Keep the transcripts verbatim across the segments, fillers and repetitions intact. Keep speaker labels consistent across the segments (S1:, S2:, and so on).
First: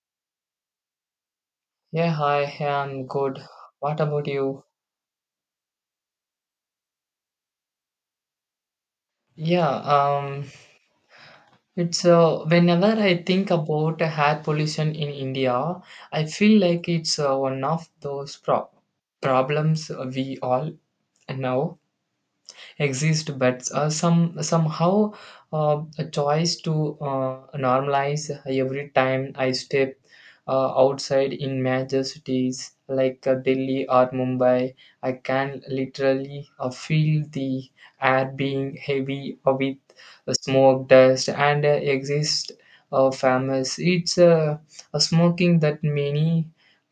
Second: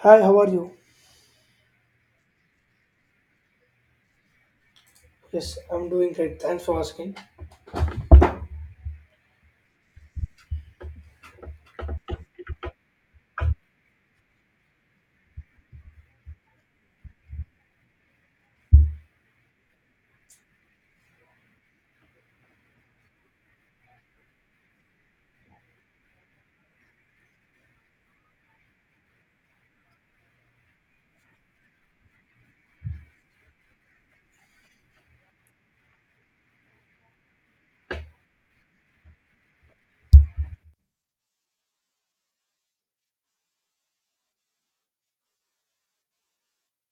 S1: Hi, how are you?
S2: Yeah, hi, hey, I'm good. What about you?
S1: Yes, I'm doing great. Thanks for asking.
S2: Yeah, um, it's uh, Whenever I think about air pollution in India, I feel like it's uh, one of those pro- problems we all know exist but uh, some somehow uh, a choice to uh, normalize every time I step uh, outside in major cities like uh, delhi or mumbai I can literally uh, feel the air being heavy uh, with uh, smoke dust and uh, exist uh, famous it's uh, a smoking that many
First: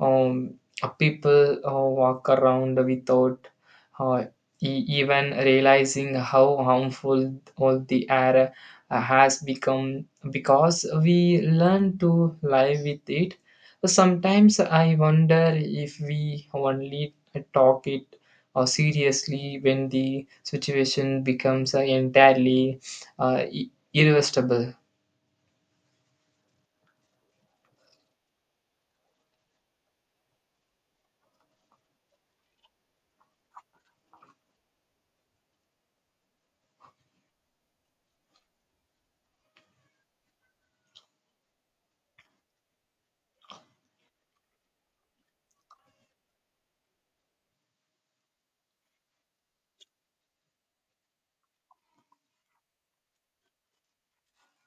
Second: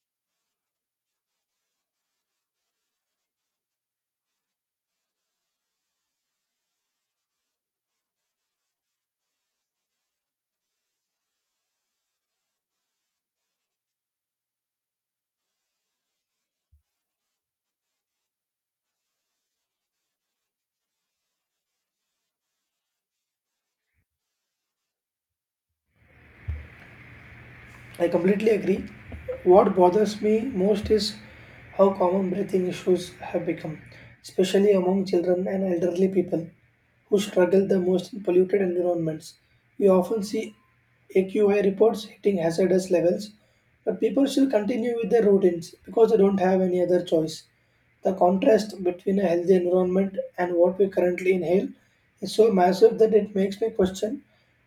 S2: um, uh, people uh, walk around without uh, e- even realizing how harmful all the air uh, has become because we learn to live with it. So sometimes I wonder if we only talk it or seriously when the situation becomes uh, entirely uh, i- irreversible.
S1: I completely agree. What bothers me most is how common breathing issues have become, especially among children and elderly people who struggle the most in polluted environments. We often see A Q I reports hitting hazardous levels, but people still continue with their routines because they don't have any other choice. The contrast between a healthy environment and what we currently inhale is so massive that it makes me question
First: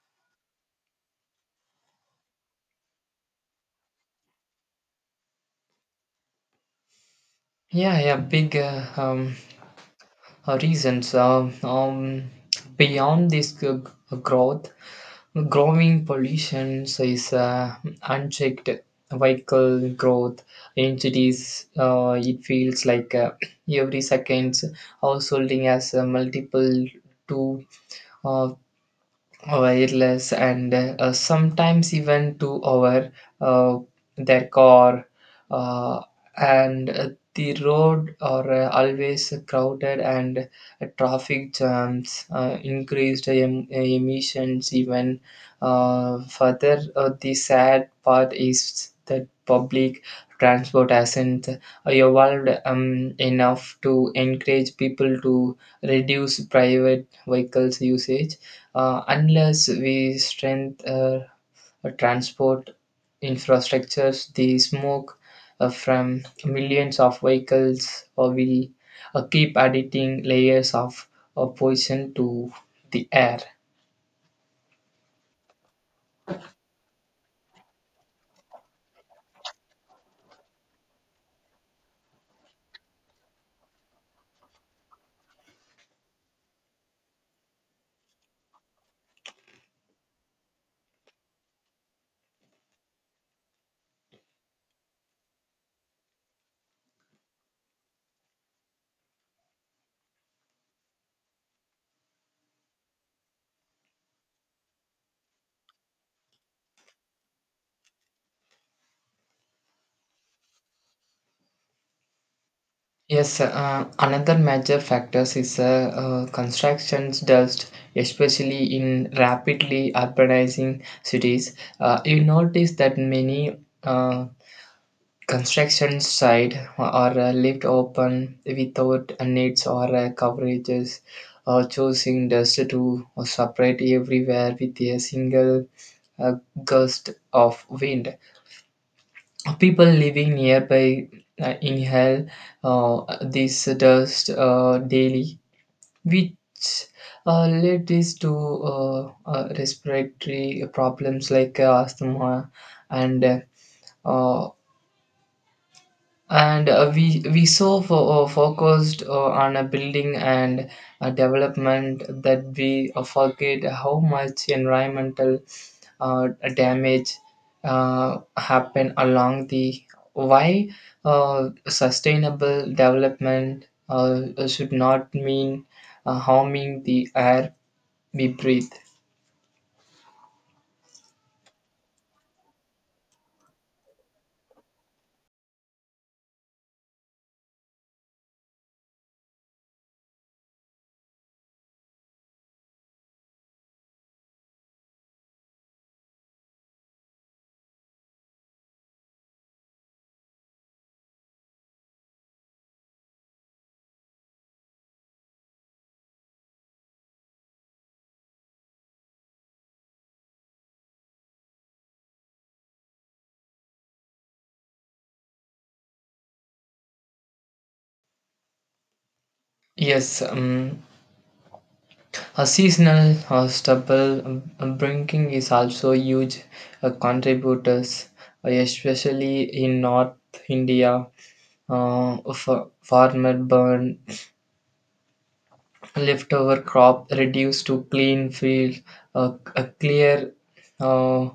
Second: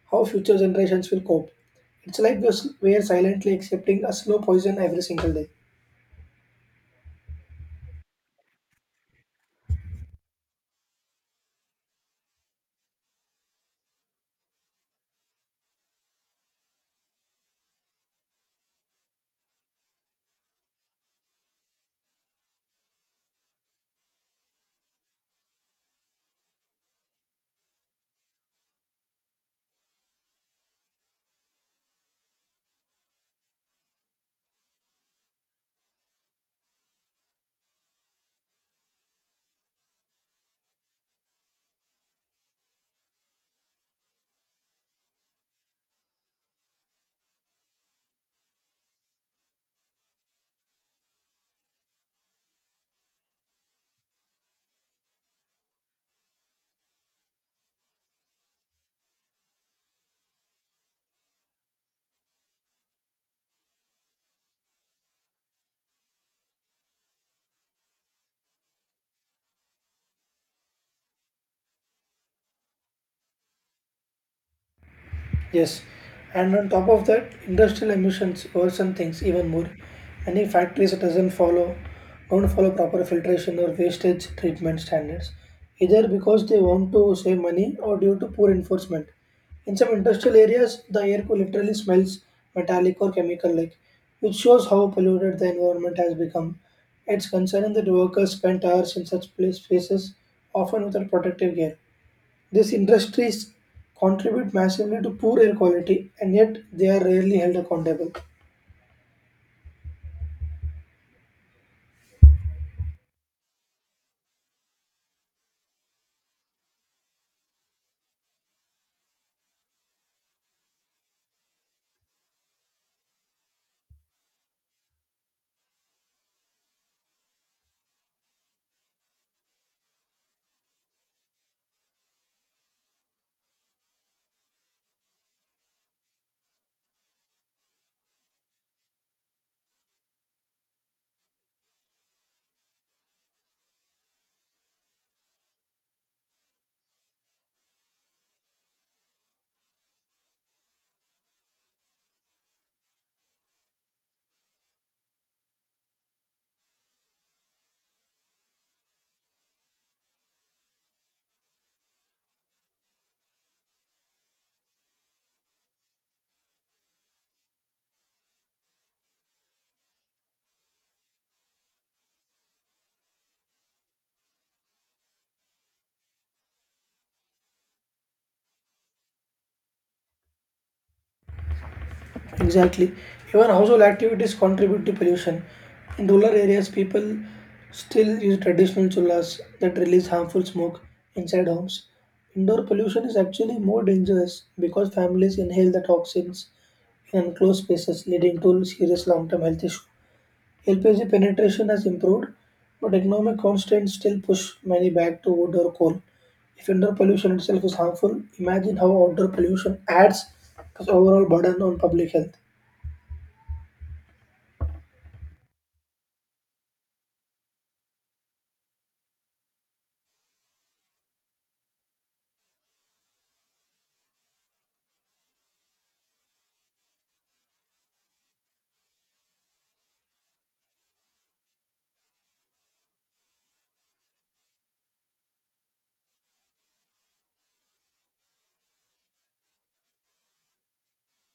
S1: how future generations will cope. It's like we were silently accepting a slow poison every single day.
S2: Yeah yeah big uh, um, Uh, reasons um, um, beyond this g- g- growth growing pollution so is uh, unchecked vehicle growth in cities. Uh, it feels like uh, every second householding has uh, multiple two uh, wireless and uh, sometimes even to our uh, their car uh, and uh, the road are uh, always crowded and uh, traffic jams uh, increased em- emissions even uh, further. Uh, the sad part is that public transport hasn't evolved um, enough to encourage people to reduce private vehicles usage. Uh, unless we strengthen uh, transport infrastructures, the smoke uh, from millions of vehicles uh, will uh, keep adding layers of uh, poison to the air.
S1: Yes, and on top of that, industrial emissions worsen things even more. Many factories doesn't follow don't follow proper filtration or wastage treatment standards, either because they want to save money or due to poor enforcement. In some industrial areas, the air cool literally smells metallic or chemical-like, which shows how polluted the environment has become. It's concerning that workers spend hours in such place- spaces, often without protective gear. These industries contribute massively to poor air quality and yet they are rarely held accountable.
S2: Yes, uh, another major factors is uh, uh, constructions dust, especially in rapidly urbanizing cities. Uh, you notice that many uh, construction site are uh, left open without nets or uh, coverages or choosing dust to separate everywhere with a single uh, gust of wind. People living nearby uh, inhale uh, this dust uh, daily, which uh, leads to uh, uh, respiratory problems like uh, asthma and uh, and uh, we we so fo- uh, focused uh, on a building and a development that we uh, forget how much environmental uh, damage uh, happen along the why. Uh, sustainable development uh, should not mean uh, harming the air we breathe.
S1: Exactly. Even household activities contribute to pollution. In rural areas, people still use traditional chullas that release harmful smoke inside homes. Indoor pollution is actually more dangerous because families inhale the toxins in enclosed spaces, leading to serious long term health issues. L P G penetration has improved, but economic constraints still push many back to wood or coal. If indoor pollution itself is harmful, imagine how outdoor pollution adds to the overall burden on public health.
S2: yes um, A seasonal uh, stubble uh, breaking is also huge uh, contributors, uh, especially in North India. Uh, f- farmer burn leftover crop reduced to clean field, a, a clear uh,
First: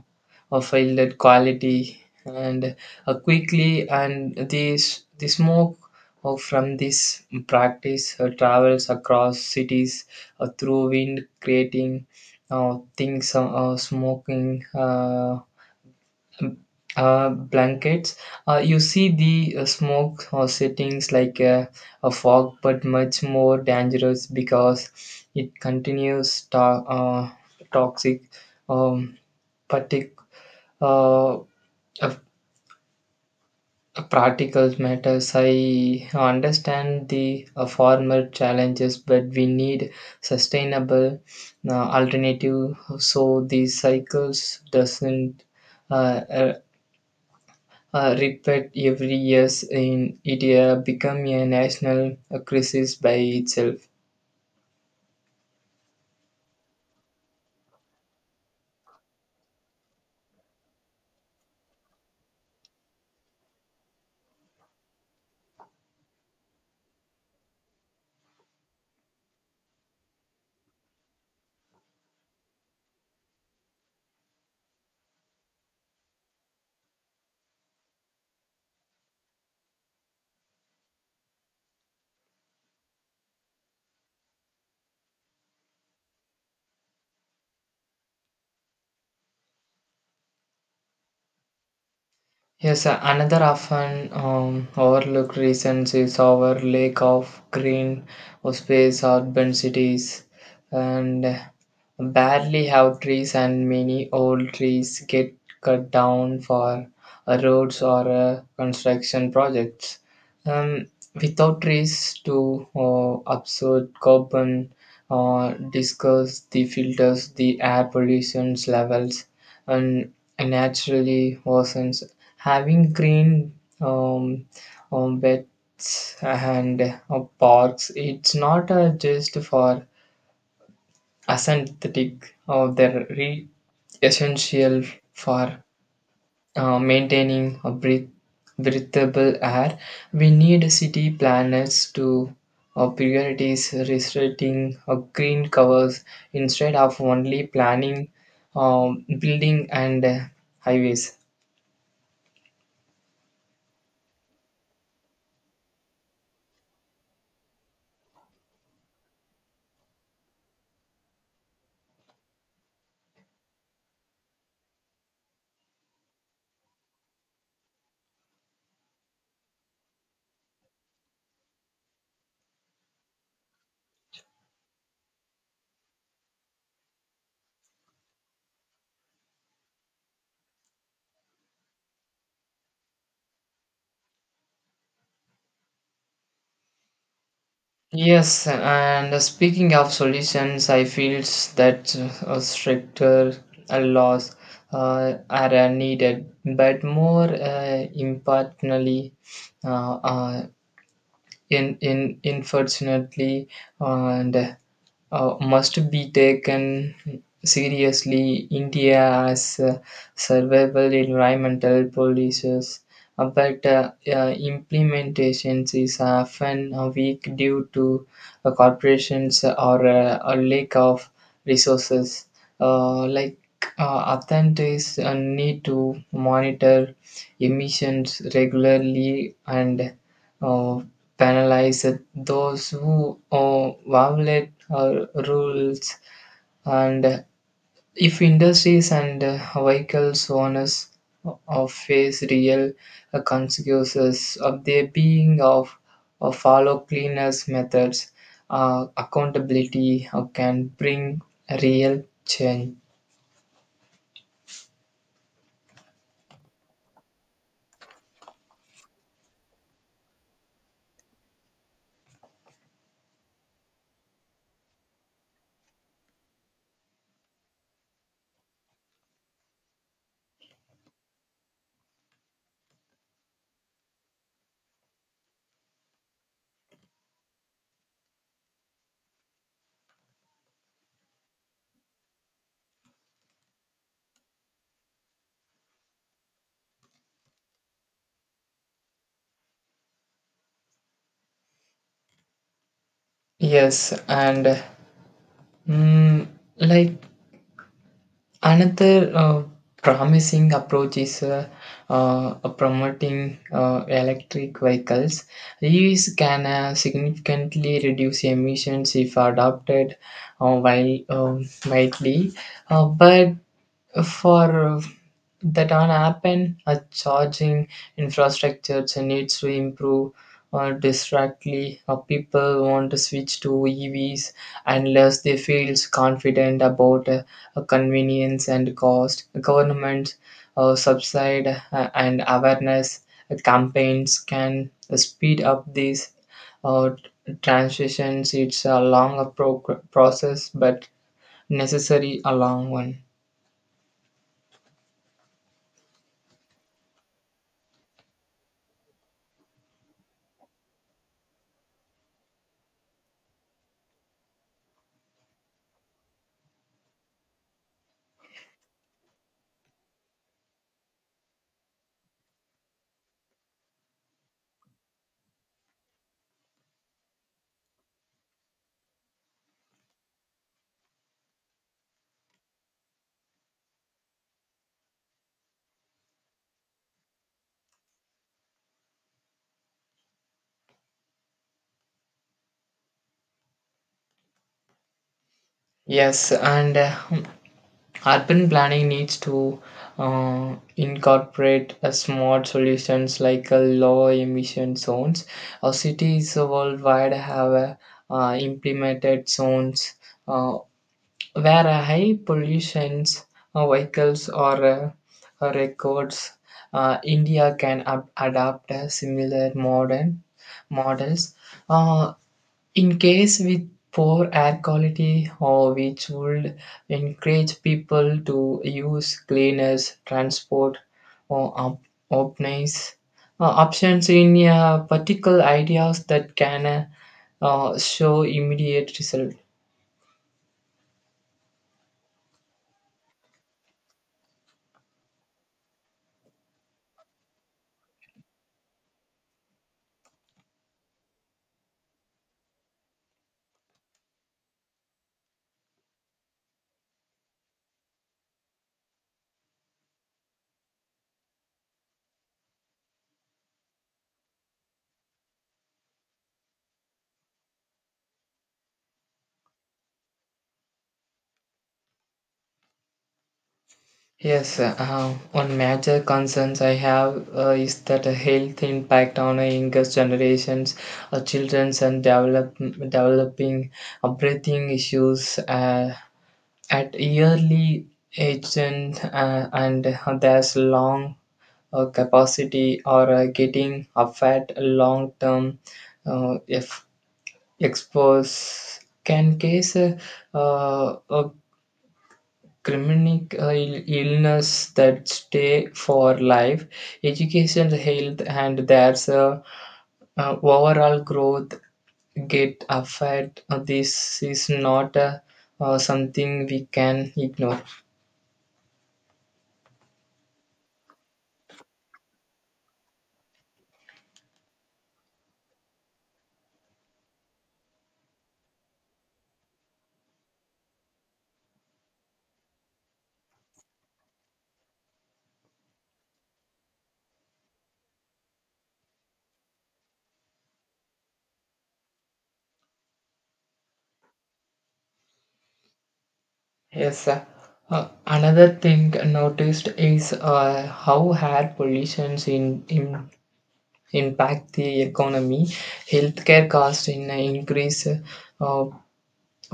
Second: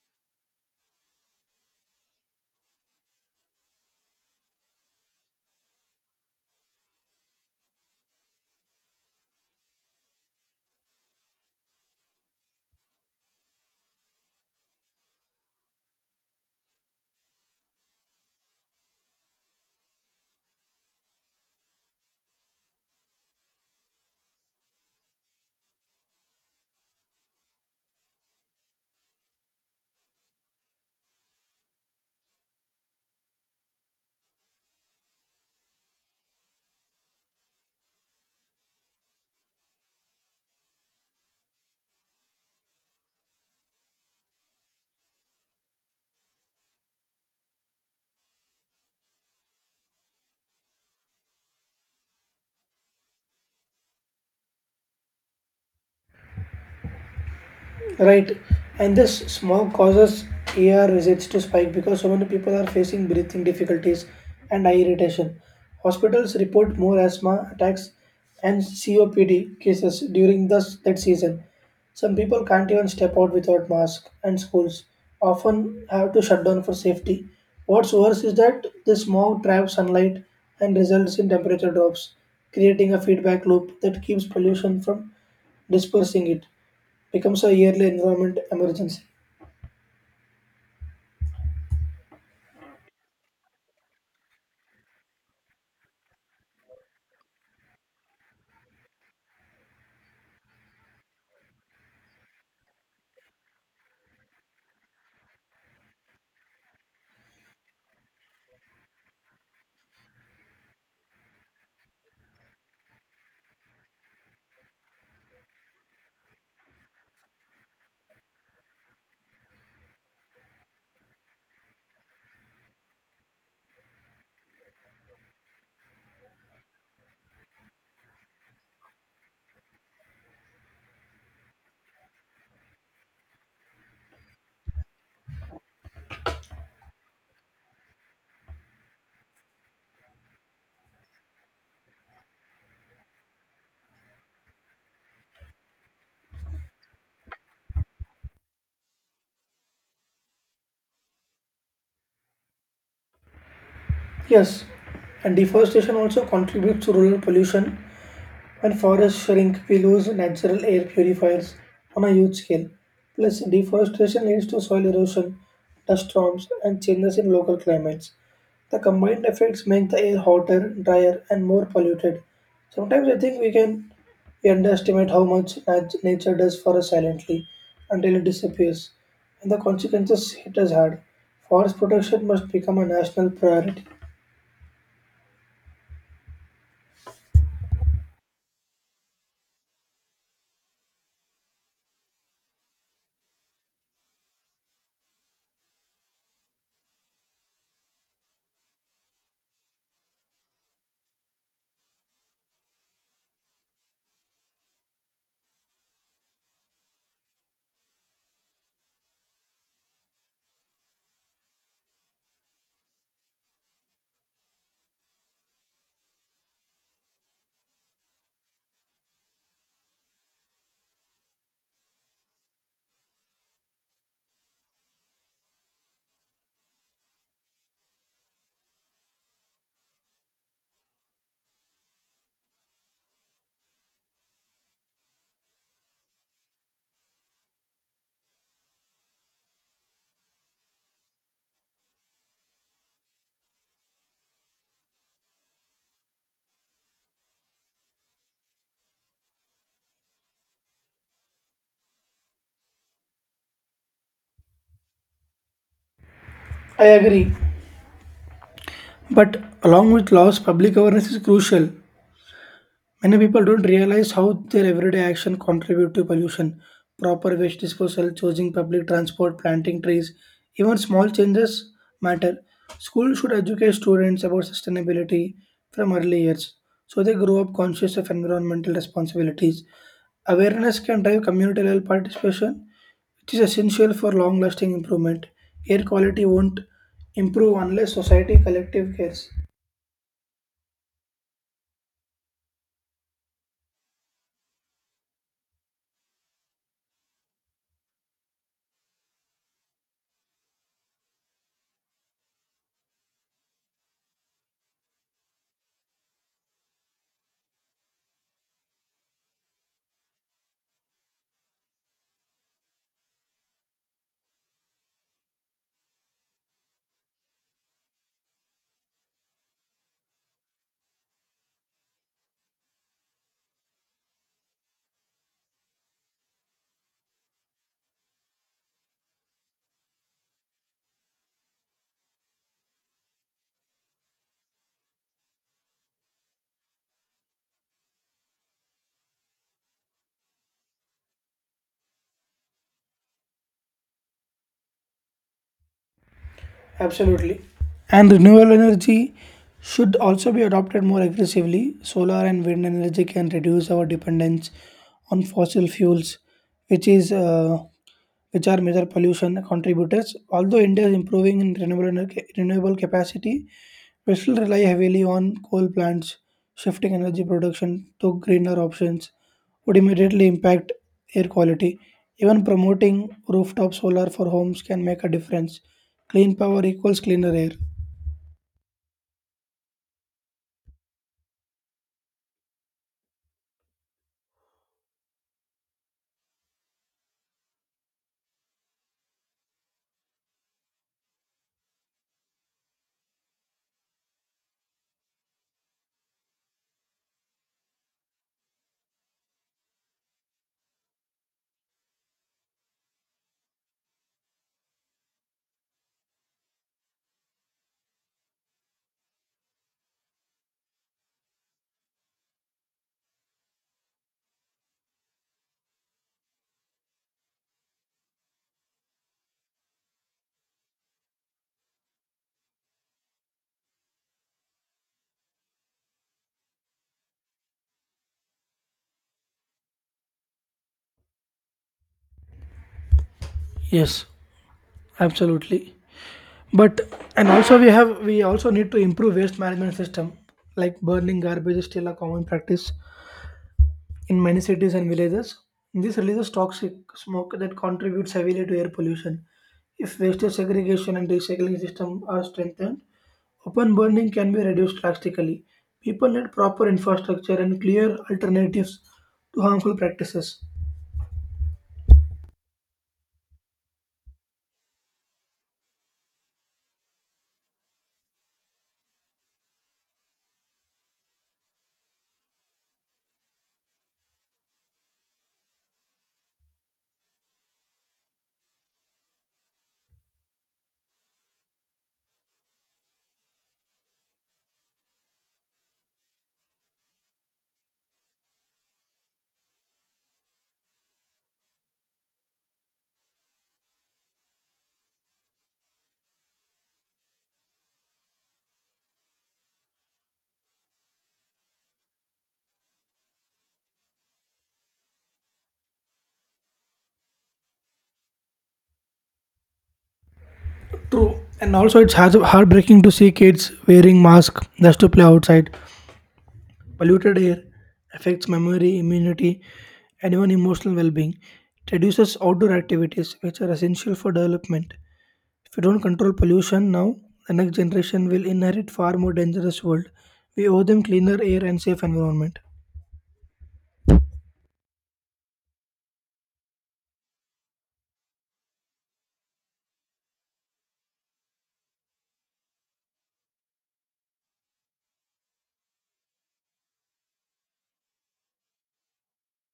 S2: a fielded quality, and uh, quickly and this the smoke uh, from this practice uh, travels across cities uh, through wind, creating uh, things uh, uh, smoking. Uh, uh, blankets. Uh, you see the uh, smoke uh, settings like a, a fog, but much more dangerous because it continues to- uh, toxic um, partic- uh, uh, particles matters. I understand the uh, former challenges, but we need sustainable uh, alternative so the cycles doesn't uh, uh, repeat every year in India become a national crisis by itself.
S1: Right, and this smog causes air visits to spike because so many people are facing breathing difficulties and eye irritation. Hospitals report more asthma attacks and C O P D cases during this that season. Some people can't even step out without mask, and schools often have to shut down for safety. What's worse is that the smog traps sunlight and results in temperature drops, creating a feedback loop that keeps pollution from dispersing. It becomes a yearly environment emergency.
S2: Yes, uh, another often um, overlooked reason is our lack of green or space urban cities and barely have trees and many old trees get cut down for uh, roads or uh, construction projects. Um, Without trees to uh, absorb carbon or discuss the filters, the air pollution levels and naturally worsens. Having green um, um, beds and uh, parks it's not uh, just for aesthetic. Uh, they're re- essential for uh, maintaining a breath- breathable air. We need city planners to uh, priorities restricting uh, green covers instead of only planning um, building and uh, highways.
S1: Yes, and deforestation also contributes to rural pollution. When forests shrink, we lose natural air purifiers on a huge scale. Plus, deforestation leads to soil erosion, dust storms, and changes in local climates. The combined effects make the air hotter, drier, and more polluted. Sometimes I think we can we underestimate how much nat- nature does for us silently until it disappears, and the consequences hit us hard. Forest protection must become a national priority.
S2: Yes, and speaking of solutions, I feel that uh, stricter uh, laws uh, are uh, needed, but more uh, importantly, uh, uh, in in unfortunately, and uh, must be taken seriously. India has uh, survival environmental policies, uh, but uh, uh, implementation is often uh, weak due to uh, corporations or uh, a lack of resources. Uh, like uh, authorities uh, need to monitor emissions regularly and uh, penalize those who uh, violate uh, rules. And if industries and uh, vehicles owners uh, face real uh, consequences of their being of, of follow cleaners methods, uh, accountability uh, can bring real change.
S1: I agree, but along with laws, public awareness is crucial. Many people don't realize how their everyday action contribute to pollution. Proper waste disposal, choosing public transport, planting trees, even small changes matter. Schools should educate students about sustainability from early years so they grow up conscious of environmental responsibilities. Awareness can drive community level participation, which is essential for long lasting improvement. Air quality won't improve unless society collective cares.
S2: Yes and mm, like Another uh, promising approach is uh, uh, promoting uh, electric vehicles. These can uh, significantly reduce emissions if adopted uh, while um, widely, uh, but for uh, that are happen a charging infrastructure needs to improve uh, directly. Uh, people want to switch to evs unless they feel confident about uh, uh, convenience and cost. Government uh, subside uh, and awareness uh, campaigns can speed up these uh, transitions. It's a longer pro- process but necessary a long one.
S1: Absolutely. And renewable energy should also be adopted more aggressively. Solar and wind energy can reduce our dependence on fossil fuels, which is uh, which are major pollution contributors. Although India is improving in renewable energy, renewable capacity, we still rely heavily on coal plants, shifting energy production to greener options would immediately impact air quality. Even promoting rooftop solar for homes can make a difference. Clean power equals cleaner air.
S2: Yes, and uh, urban planning needs to uh, incorporate uh, smart solutions like uh, low emission zones. Uh, cities worldwide have uh, uh, implemented zones uh, where uh, high pollutions uh, vehicles or uh, uh, records. Uh, India can ab- adapt uh, similar modern models. Uh, in case with poor air quality, or which would encourage people to use cleaners, transport, or op- options, uh, options in uh, particular ideas that can uh, show immediate result.
S1: Yes, absolutely. But and also we have We also need to improve waste management system. Like, burning garbage is still a common practice in many cities and villages. This releases toxic smoke that contributes heavily to air pollution. If waste segregation and recycling systems are strengthened, open burning can be reduced drastically. People need proper infrastructure and clear alternatives to harmful practices.
S2: Yes, uh, one major concerns I have uh, is that a health impact on a younger generations, uh, children, and develop, developing uh, breathing issues. Uh, at yearly age and, uh, and there's long uh, capacity or uh, getting a fat long term. Uh, if expose can cause uh, uh, a chronic uh, ill- illness that stay for life. Education health and there's a uh, overall growth get affected. Uh, this is not uh, uh, something we can ignore.
S1: True, and also it's has- heartbreaking to see kids wearing masks just to play outside. Polluted air affects memory, immunity, and even emotional well being. It reduces outdoor activities, which are essential for development. If we don't control pollution now, the next generation will inherit far more dangerous world. We owe them cleaner air and safe environment.
S2: Yes, sir. Uh, another thing noticed is uh, how air pollutions in, in impact the economy. Healthcare costs in uh, increase, uh,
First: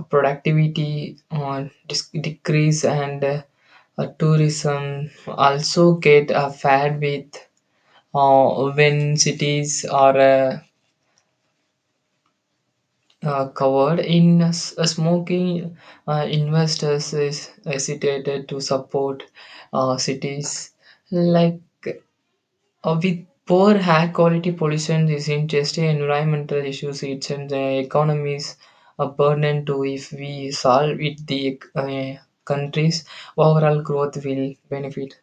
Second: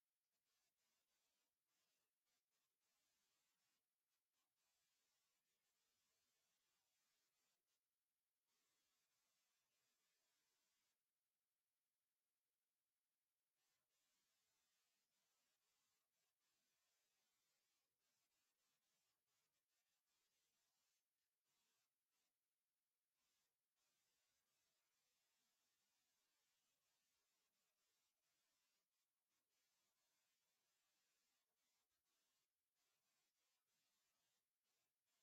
S2: productivity on dis- decrease, and uh, uh, tourism also get affected with uh, when cities are uh, uh, covered in s- uh, smoking. Uh, investors is hesitated to support uh, cities like uh, with poor air quality. Pollution isn't just a environmental issues it's an uh, economy's a burden too. If we solve it the uh, country's overall growth will benefit.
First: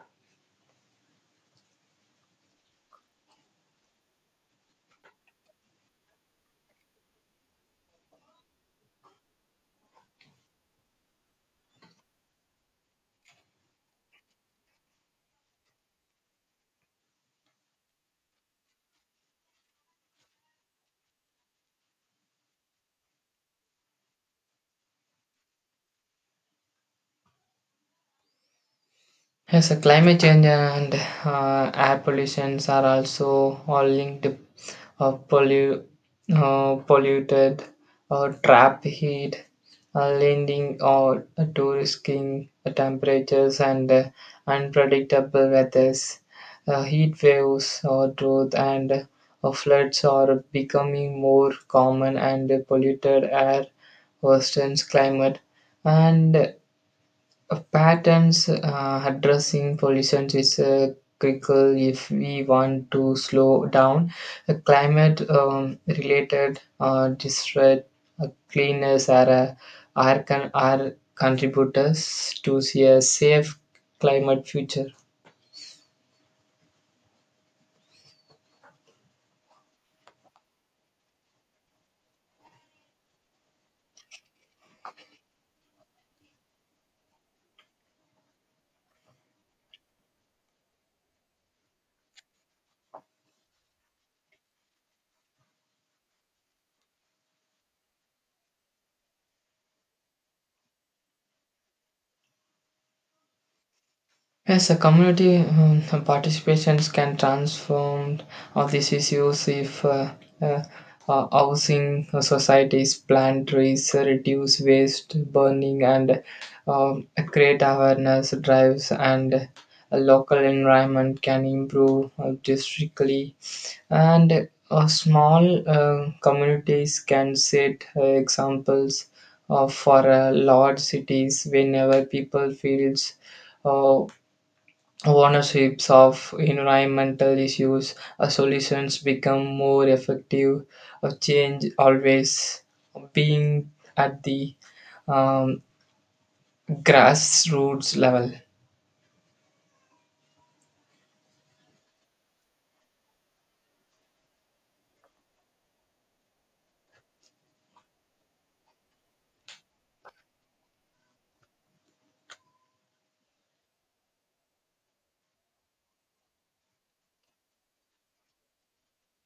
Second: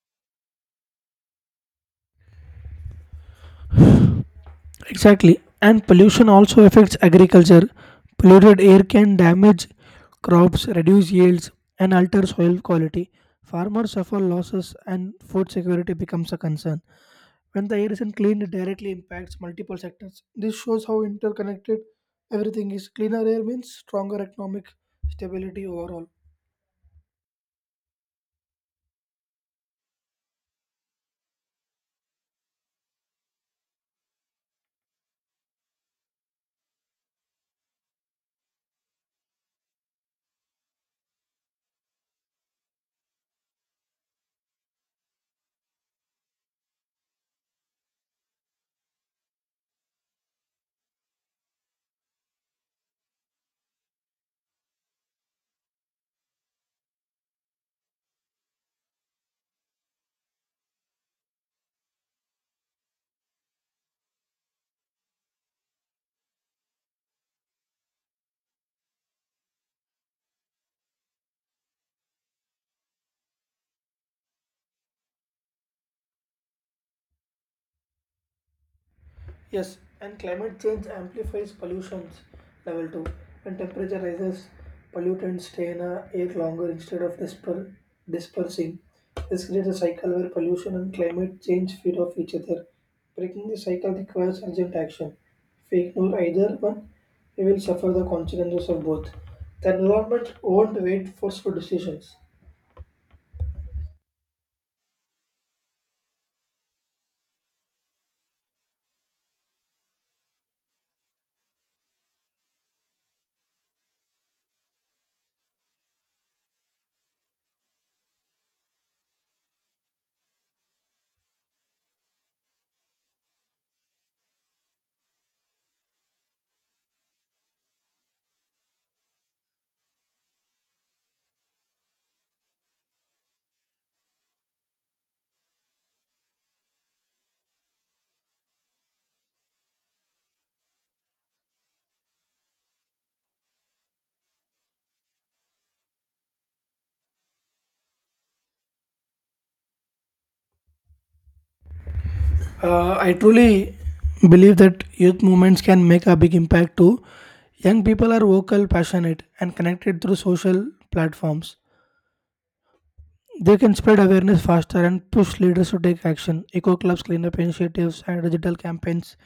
S1: Exactly. And pollution also affects agriculture. Polluted air can damage crops, reduce yields, and alter soil quality. Farmers suffer losses and food security becomes a concern. When the air isn't clean, it directly impacts multiple sectors. This shows how interconnected everything is. Cleaner air means stronger economic stability overall.
S2: Yes, uh, climate change and uh, air pollutions are also all linked. Uh, pollu- uh, Polluted, uh, trap heat, uh, lending or to risking temperatures and uh, unpredictable weathers. Uh, heat waves, uh, drought, and uh, floods are becoming more common, and polluted air worsens climate. And uh, Patterns uh, addressing pollution is uh, critical if we want to slow down uh, climate um, related uh, distress. Uh, cleaners are, uh, are, con- are contributors to see a safe climate future.
S1: Yes, and climate change amplifies pollutions level two. When temperature rises, pollutants stay in a air longer instead of disper- dispersing. This creates a cycle where pollution and climate change feed off each other. Breaking the cycle requires urgent action. If we ignore either one, we will suffer the consequences of both. The environment won't wait for slow decisions.
S2: Yes, a community um, participations can transform all these issues if uh, uh, uh, housing uh, societies plant trees, uh, reduce waste burning, and um, create awareness drives, and a local environment can improve uh, districtly. And uh, small uh, communities can set uh, examples uh, for uh, large cities whenever people feels uh, ownerships of environmental issues. Uh, solutions become more effective, uh, change always being at the um, grassroots level.
S1: Uh, I truly believe that youth movements can make a big impact too. Young people are vocal, passionate, and connected through social platforms. They can spread awareness faster and push leaders to take action. Eco clubs, cleanup initiatives, and digital campaigns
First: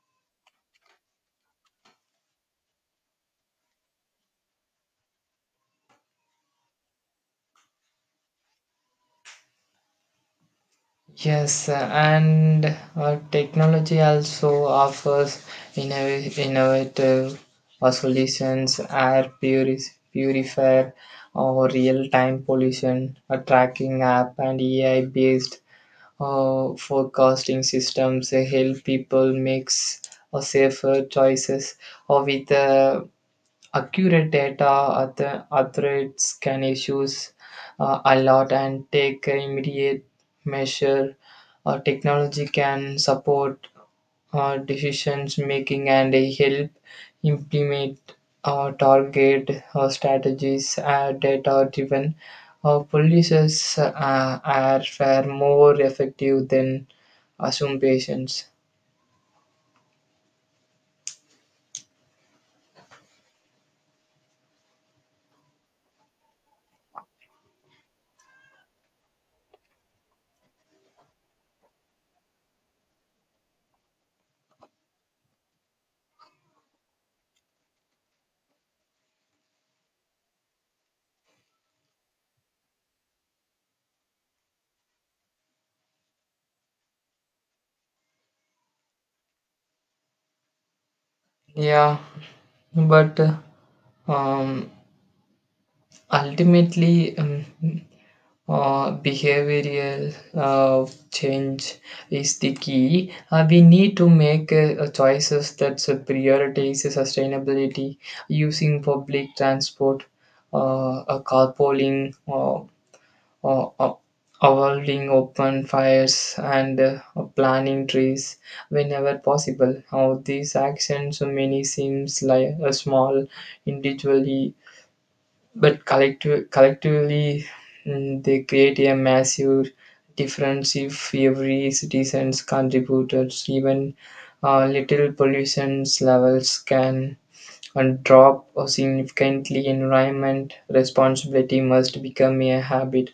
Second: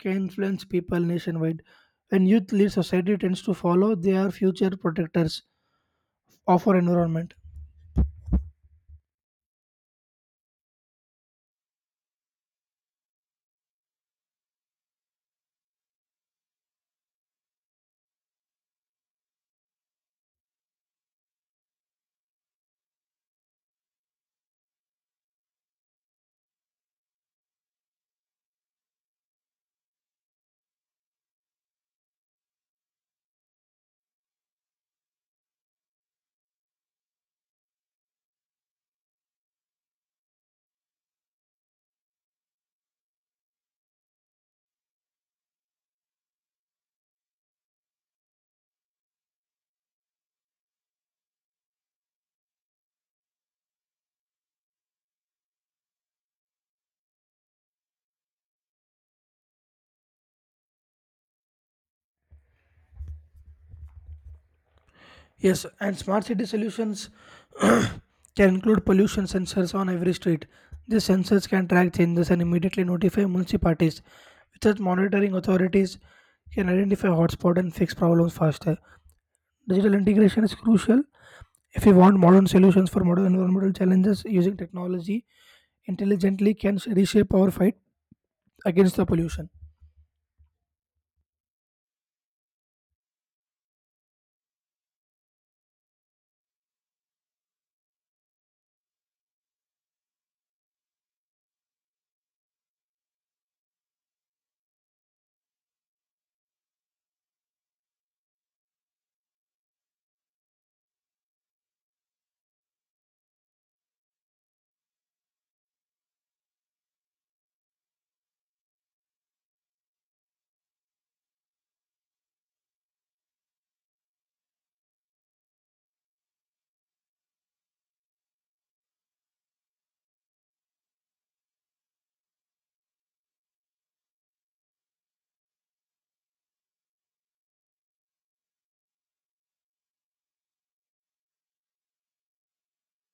S1: can influence people nationwide. When youth lead, society tends to follow. They are future protectors of our environment.
S2: Yes, uh, and uh, technology also offers innov- innovative uh, solutions, air puris- purifier or real-time pollution a tracking app and A I-based Uh, forecasting systems uh, help people make s- uh, safer choices or with uh, accurate data other athletes can issues uh, a lot and take immediate measure. Uh, technology can support uh, decisions making and help implement uh, target uh, strategies. Uh, data driven uh, policies uh, are far more effective than assumptions.
S1: Yes, and smart city solutions can include pollution sensors on every street. These sensors can track changes and immediately notify municipalities. Without monitoring, authorities can identify hotspots and fix problems faster. Digital integration is crucial if we want modern solutions for modern environmental challenges. Using technology intelligently can reshape our fight against the pollution.
S2: Yeah but uh, um, Ultimately um, uh, behavioral uh, change is the key. Uh, we need to make uh, uh, choices that uh, prioritize sustainability using public transport, uh, uh, carpooling, uh, uh, uh, avoiding open fires, and uh, uh, planting trees whenever possible. How these actions, many seems like a small individually but collective, collectively mm, they create a massive difference if every citizen's contributed even uh, little pollution levels can and drop or significantly environment responsibility must become a habit.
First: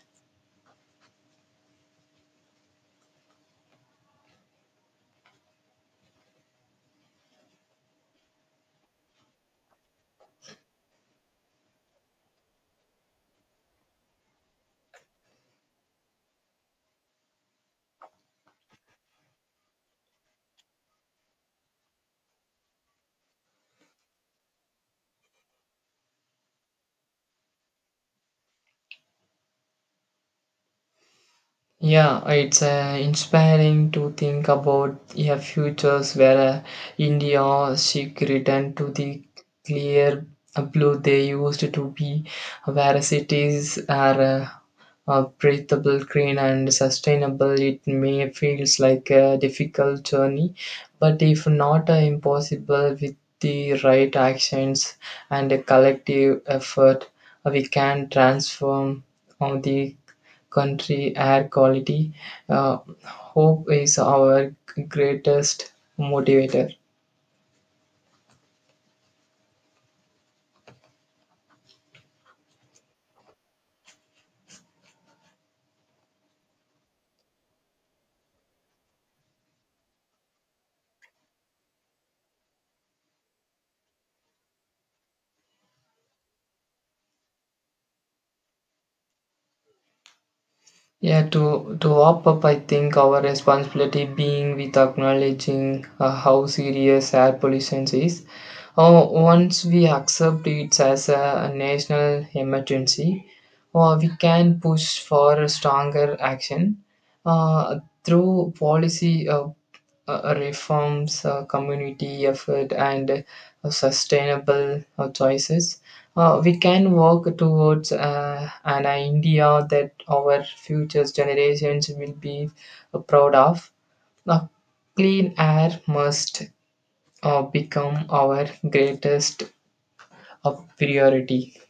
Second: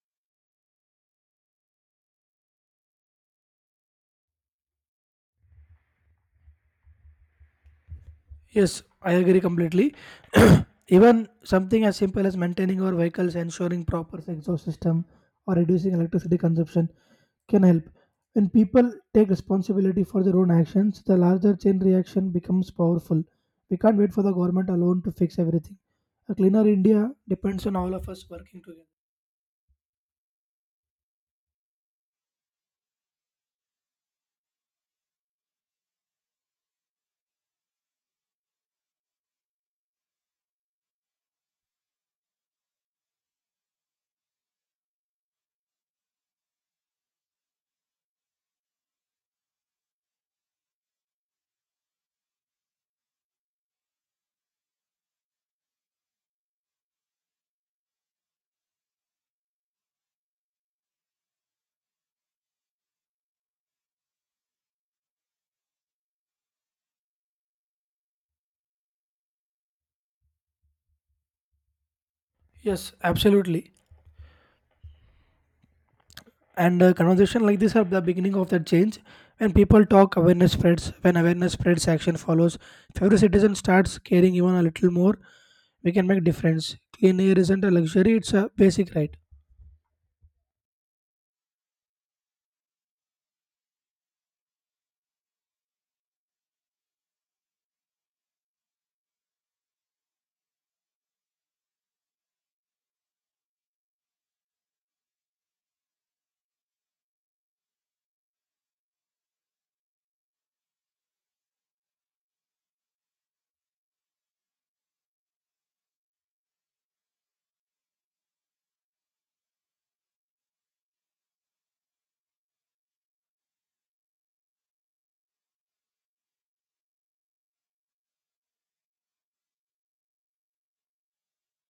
S1: Yes, I agree completely. Even something as simple as maintaining our vehicles, ensuring proper exhaust system, or reducing electricity consumption can help. When people take responsibility for their own actions, the larger chain reaction becomes powerful. We can't wait for the government alone to fix everything. A cleaner India depends on all of us working together.
S2: Yeah, it's uh, inspiring to think about a futures where uh, India should return to the clear blue they used to be, where cities are uh, uh, breathable, green, and sustainable. It may feels like a difficult journey, but if not uh, impossible, with the right actions and a collective effort, uh, we can transform on the country air quality. Uh, Hope is our greatest motivator.
S1: Yes, absolutely. and uh, conversation like this are the beginning of that change. When people talk, awareness spreads. When awareness spreads, action follows. If every citizen starts caring even a little more, we can make difference. Clean air isn't a luxury, it's a basic right.
S2: Yeah, to, to wrap up, I think our responsibility being with acknowledging uh, how serious air pollution is. Oh, once we accept it as a, a national emergency, uh, we can push for a stronger action uh, through policy uh, uh, reforms, uh, community effort, and uh, sustainable uh, choices, uh, we can work towards uh, an India that our future generations will be uh, proud of. Now, clean air must uh, become our greatest uh, priority.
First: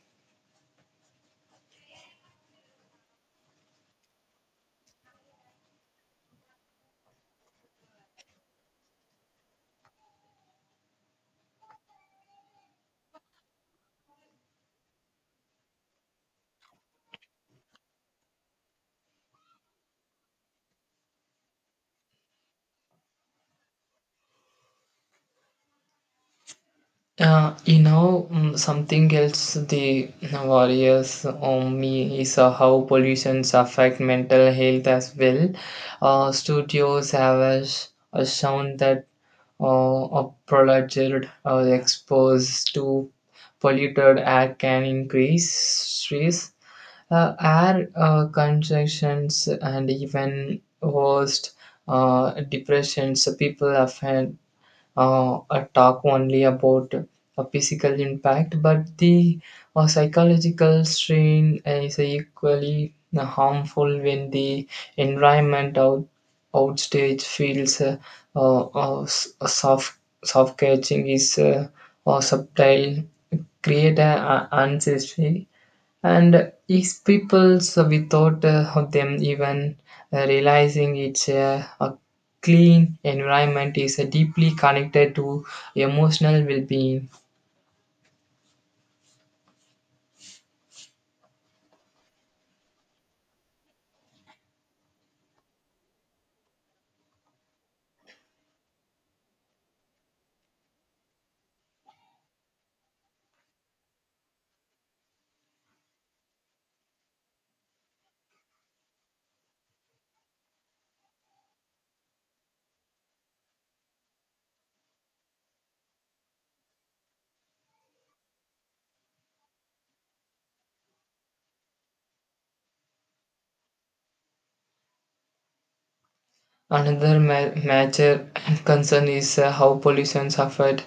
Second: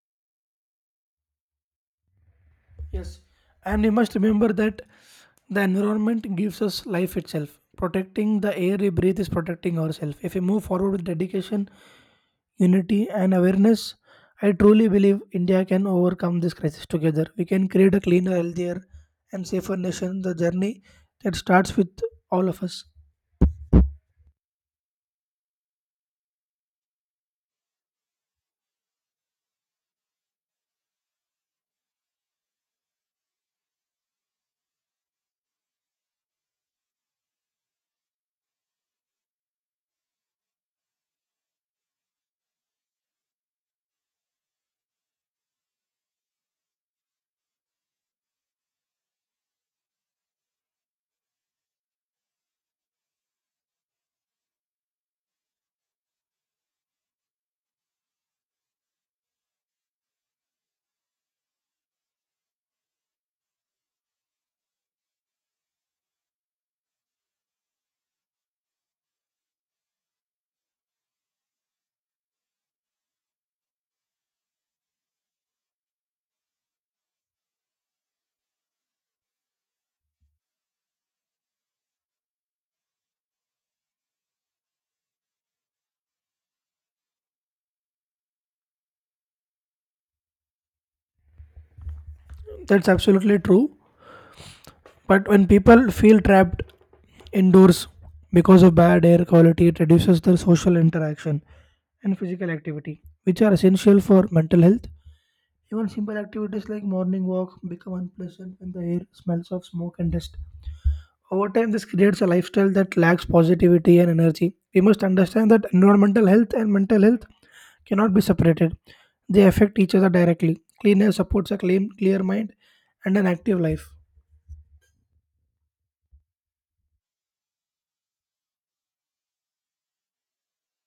S1: Yes, and we must remember that the environment gives us life itself. Protecting the air we breathe is protecting ourselves. If we move forward with dedication, unity, and awareness, I truly believe India can overcome this crisis together. We can create a cleaner, healthier, and safer nation. The journey that starts with all of us.
S2: Uh, you know, mm, something else the worries on me is uh, how pollutions affect mental health as well. Uh, studios have as- uh, shown that uh, a prolonged uh, exposed to polluted air can increase stress, uh, air uh, congestions, and even worst uh, depressions. So people often uh, a talk only about a physical impact, but the uh, psychological strain is equally harmful when the environment out, outstage feels uh, uh, uh, s- soft, soft catching is uh, uh, subtle, create an ancestry and is so without uh, of them even uh, realizing it's a, a clean environment is uh, deeply connected to emotional well-being.
S1: That's absolutely true. But when people feel trapped indoors because of bad air quality, it reduces their social interaction and physical activity, which are essential for mental health. Even simple activities like morning walk become unpleasant when the air smells of smoke and dust. Over time, this creates a lifestyle that lacks positivity and energy. We must understand that environmental health and mental health cannot be separated. They affect each other directly. Clean air supports a clean, clear mind and an active life.
S2: Another ma- major concern is uh, how pollution affect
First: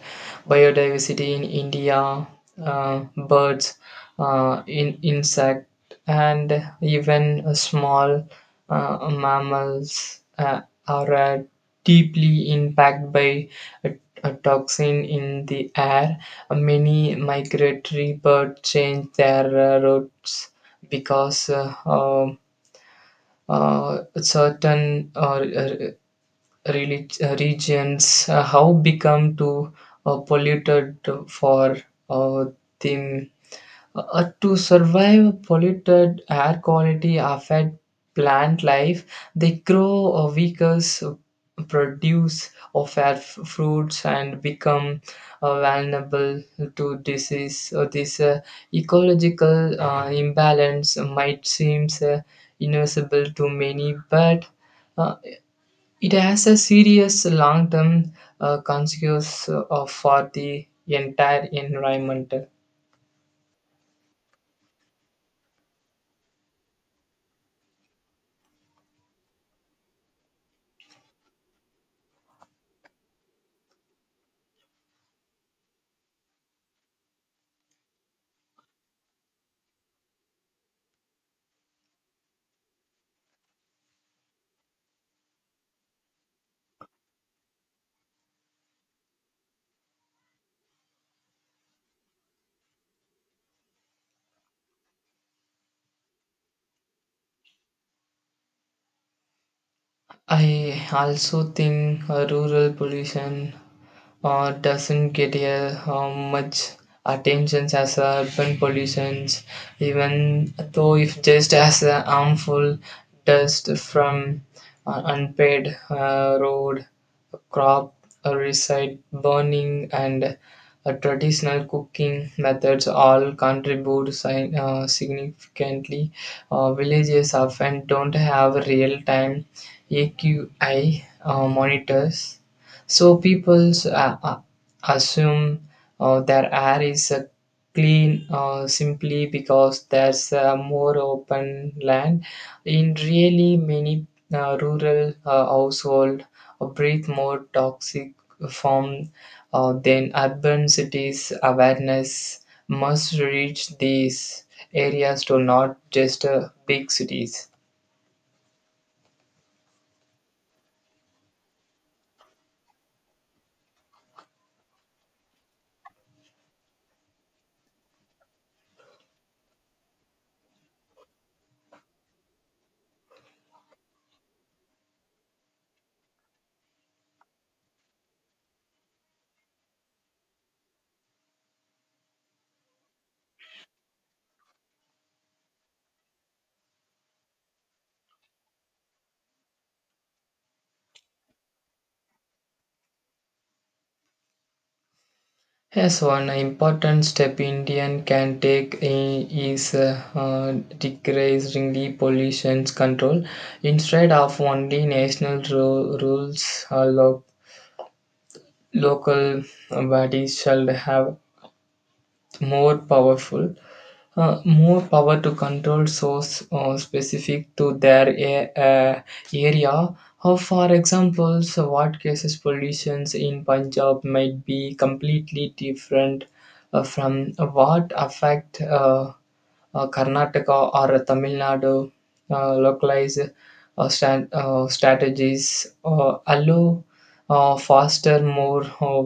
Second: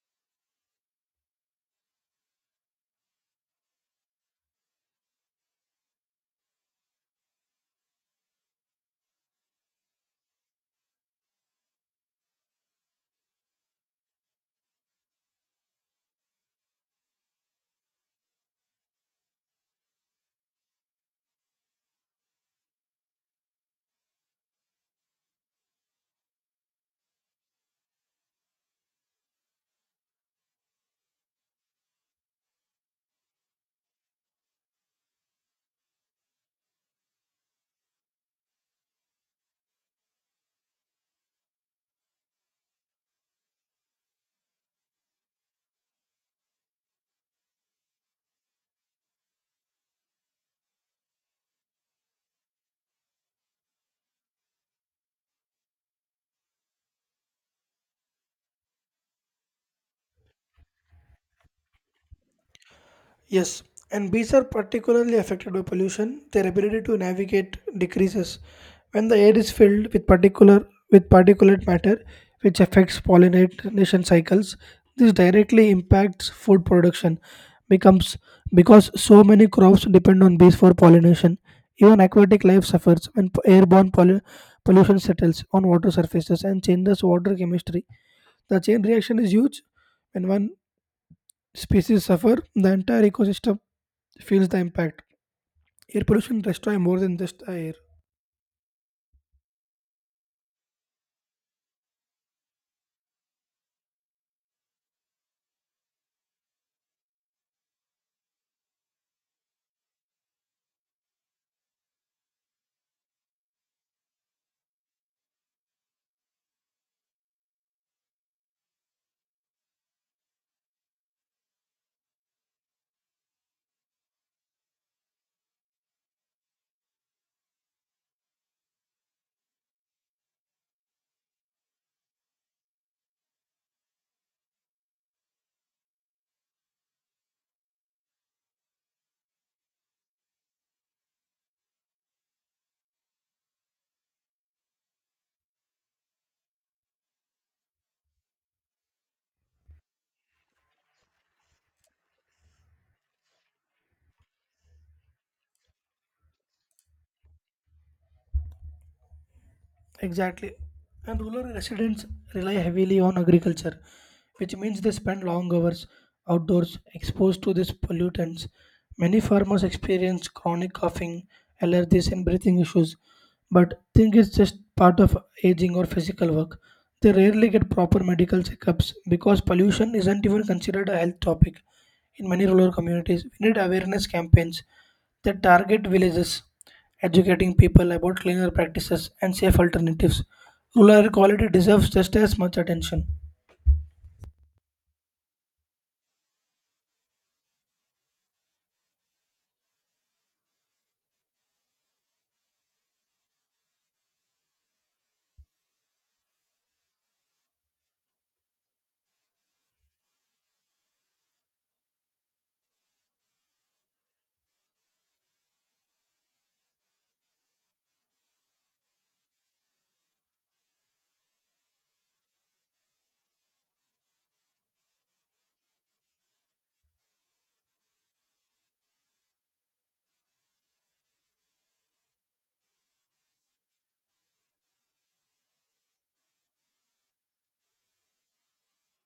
S2: biodiversity in India, uh, birds, uh, in insect, and even uh, small uh, mammals uh, are uh, deeply impacted by a, a toxin in the air. Uh, Many migratory birds change their uh, routes because uh, um, uh, certain uh, relig- regions uh, have become too uh, polluted for uh, them uh, to survive. Polluted air quality affect plant life. They grow uh, weaker so produce of air f- fruits and become uh, vulnerable to disease. So this uh, ecological uh, imbalance might seem uh, invincible to many but uh, it has a serious long term uh, consequence uh, for the entire environment.
S1: Yes, and bees are particularly affected by pollution. Their ability to navigate decreases when the air is filled with particular with particulate matter, which affects pollination cycles. This directly impacts food production, becomes because so many crops depend on bees for pollination. Even aquatic life suffers when p- airborne pollu- pollution settles on water surfaces and changes water chemistry. The chain reaction is huge. When one species suffer, the entire ecosystem feels the impact. Air pollution destroys more than just the air.
S2: I also think uh, rural pollution uh, doesn't get a, uh, much attention as uh, urban pollution, even though if just as uh, harmful dust from uh, unpaid uh, road crop recite burning and uh, traditional cooking methods all contribute sign uh, significantly. Uh, villages often don't have real time A Q I uh, monitors, so people uh, uh, assume uh, their air is uh, clean uh, simply because there's uh, more open land. In really many uh, rural uh, households, breathe more toxic form, uh, then urban cities awareness must reach these areas to not just uh, big cities.
S1: Exactly. And rural residents rely heavily on agriculture, which means they spend long hours outdoors exposed to these pollutants. Many farmers experience chronic coughing, allergies, and breathing issues, but think it's just part of aging or physical work. They rarely get proper medical checkups because pollution isn't even considered a health topic. In many rural communities, we need awareness campaigns that target villages educating people about cleaner practices and safe alternatives. Rural air quality deserves just as much attention.
S2: Yes, one important step Indian can take i- is uh, uh, decreasing the pollution control. Instead of only national ru- rules, uh, lo- local bodies shall have more powerful uh, more power to control source uh, specific to their a- uh, area. How, for example, so what cases pollutions in Punjab might be completely different uh, from what affect uh, uh, Karnataka or Tamil Nadu. Uh, localized uh, stan- uh, strategies uh, allow uh, faster, more uh,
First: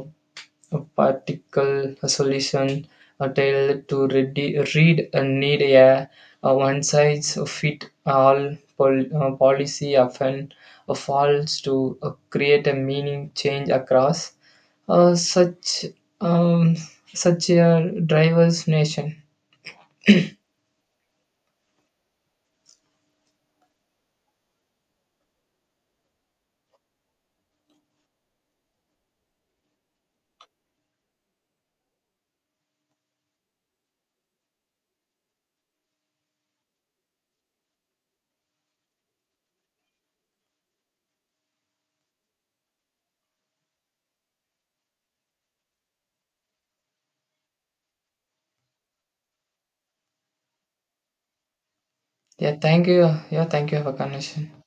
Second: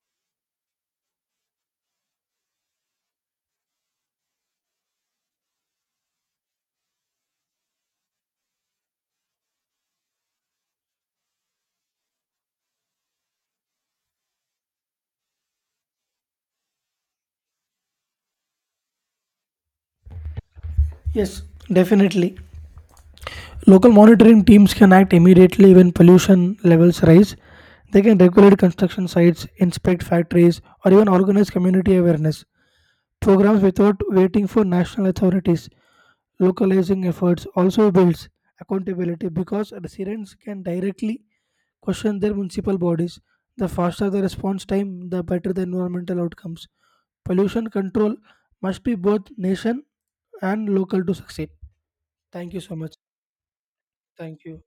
S2: a particle a solution a tailored to ready, read and need a, a one size fit all pol- uh, policy often uh, falls to uh, create a meaning change across uh, such um, such a driver's nation.
S1: Yes, definitely. Local monitoring teams can act immediately when pollution levels rise. They can regulate construction sites, inspect factories, or even organize community awareness programs without waiting for national authorities. Localizing efforts also builds accountability because residents can directly question their municipal bodies. The faster the response time, the better the environmental outcomes. Pollution control must be both nation and local to succeed. Thank
S2: Yeah,
S1: you so
S2: thank
S1: much.
S2: you. Yeah, thank you for
S1: Thank
S2: connection.
S1: you.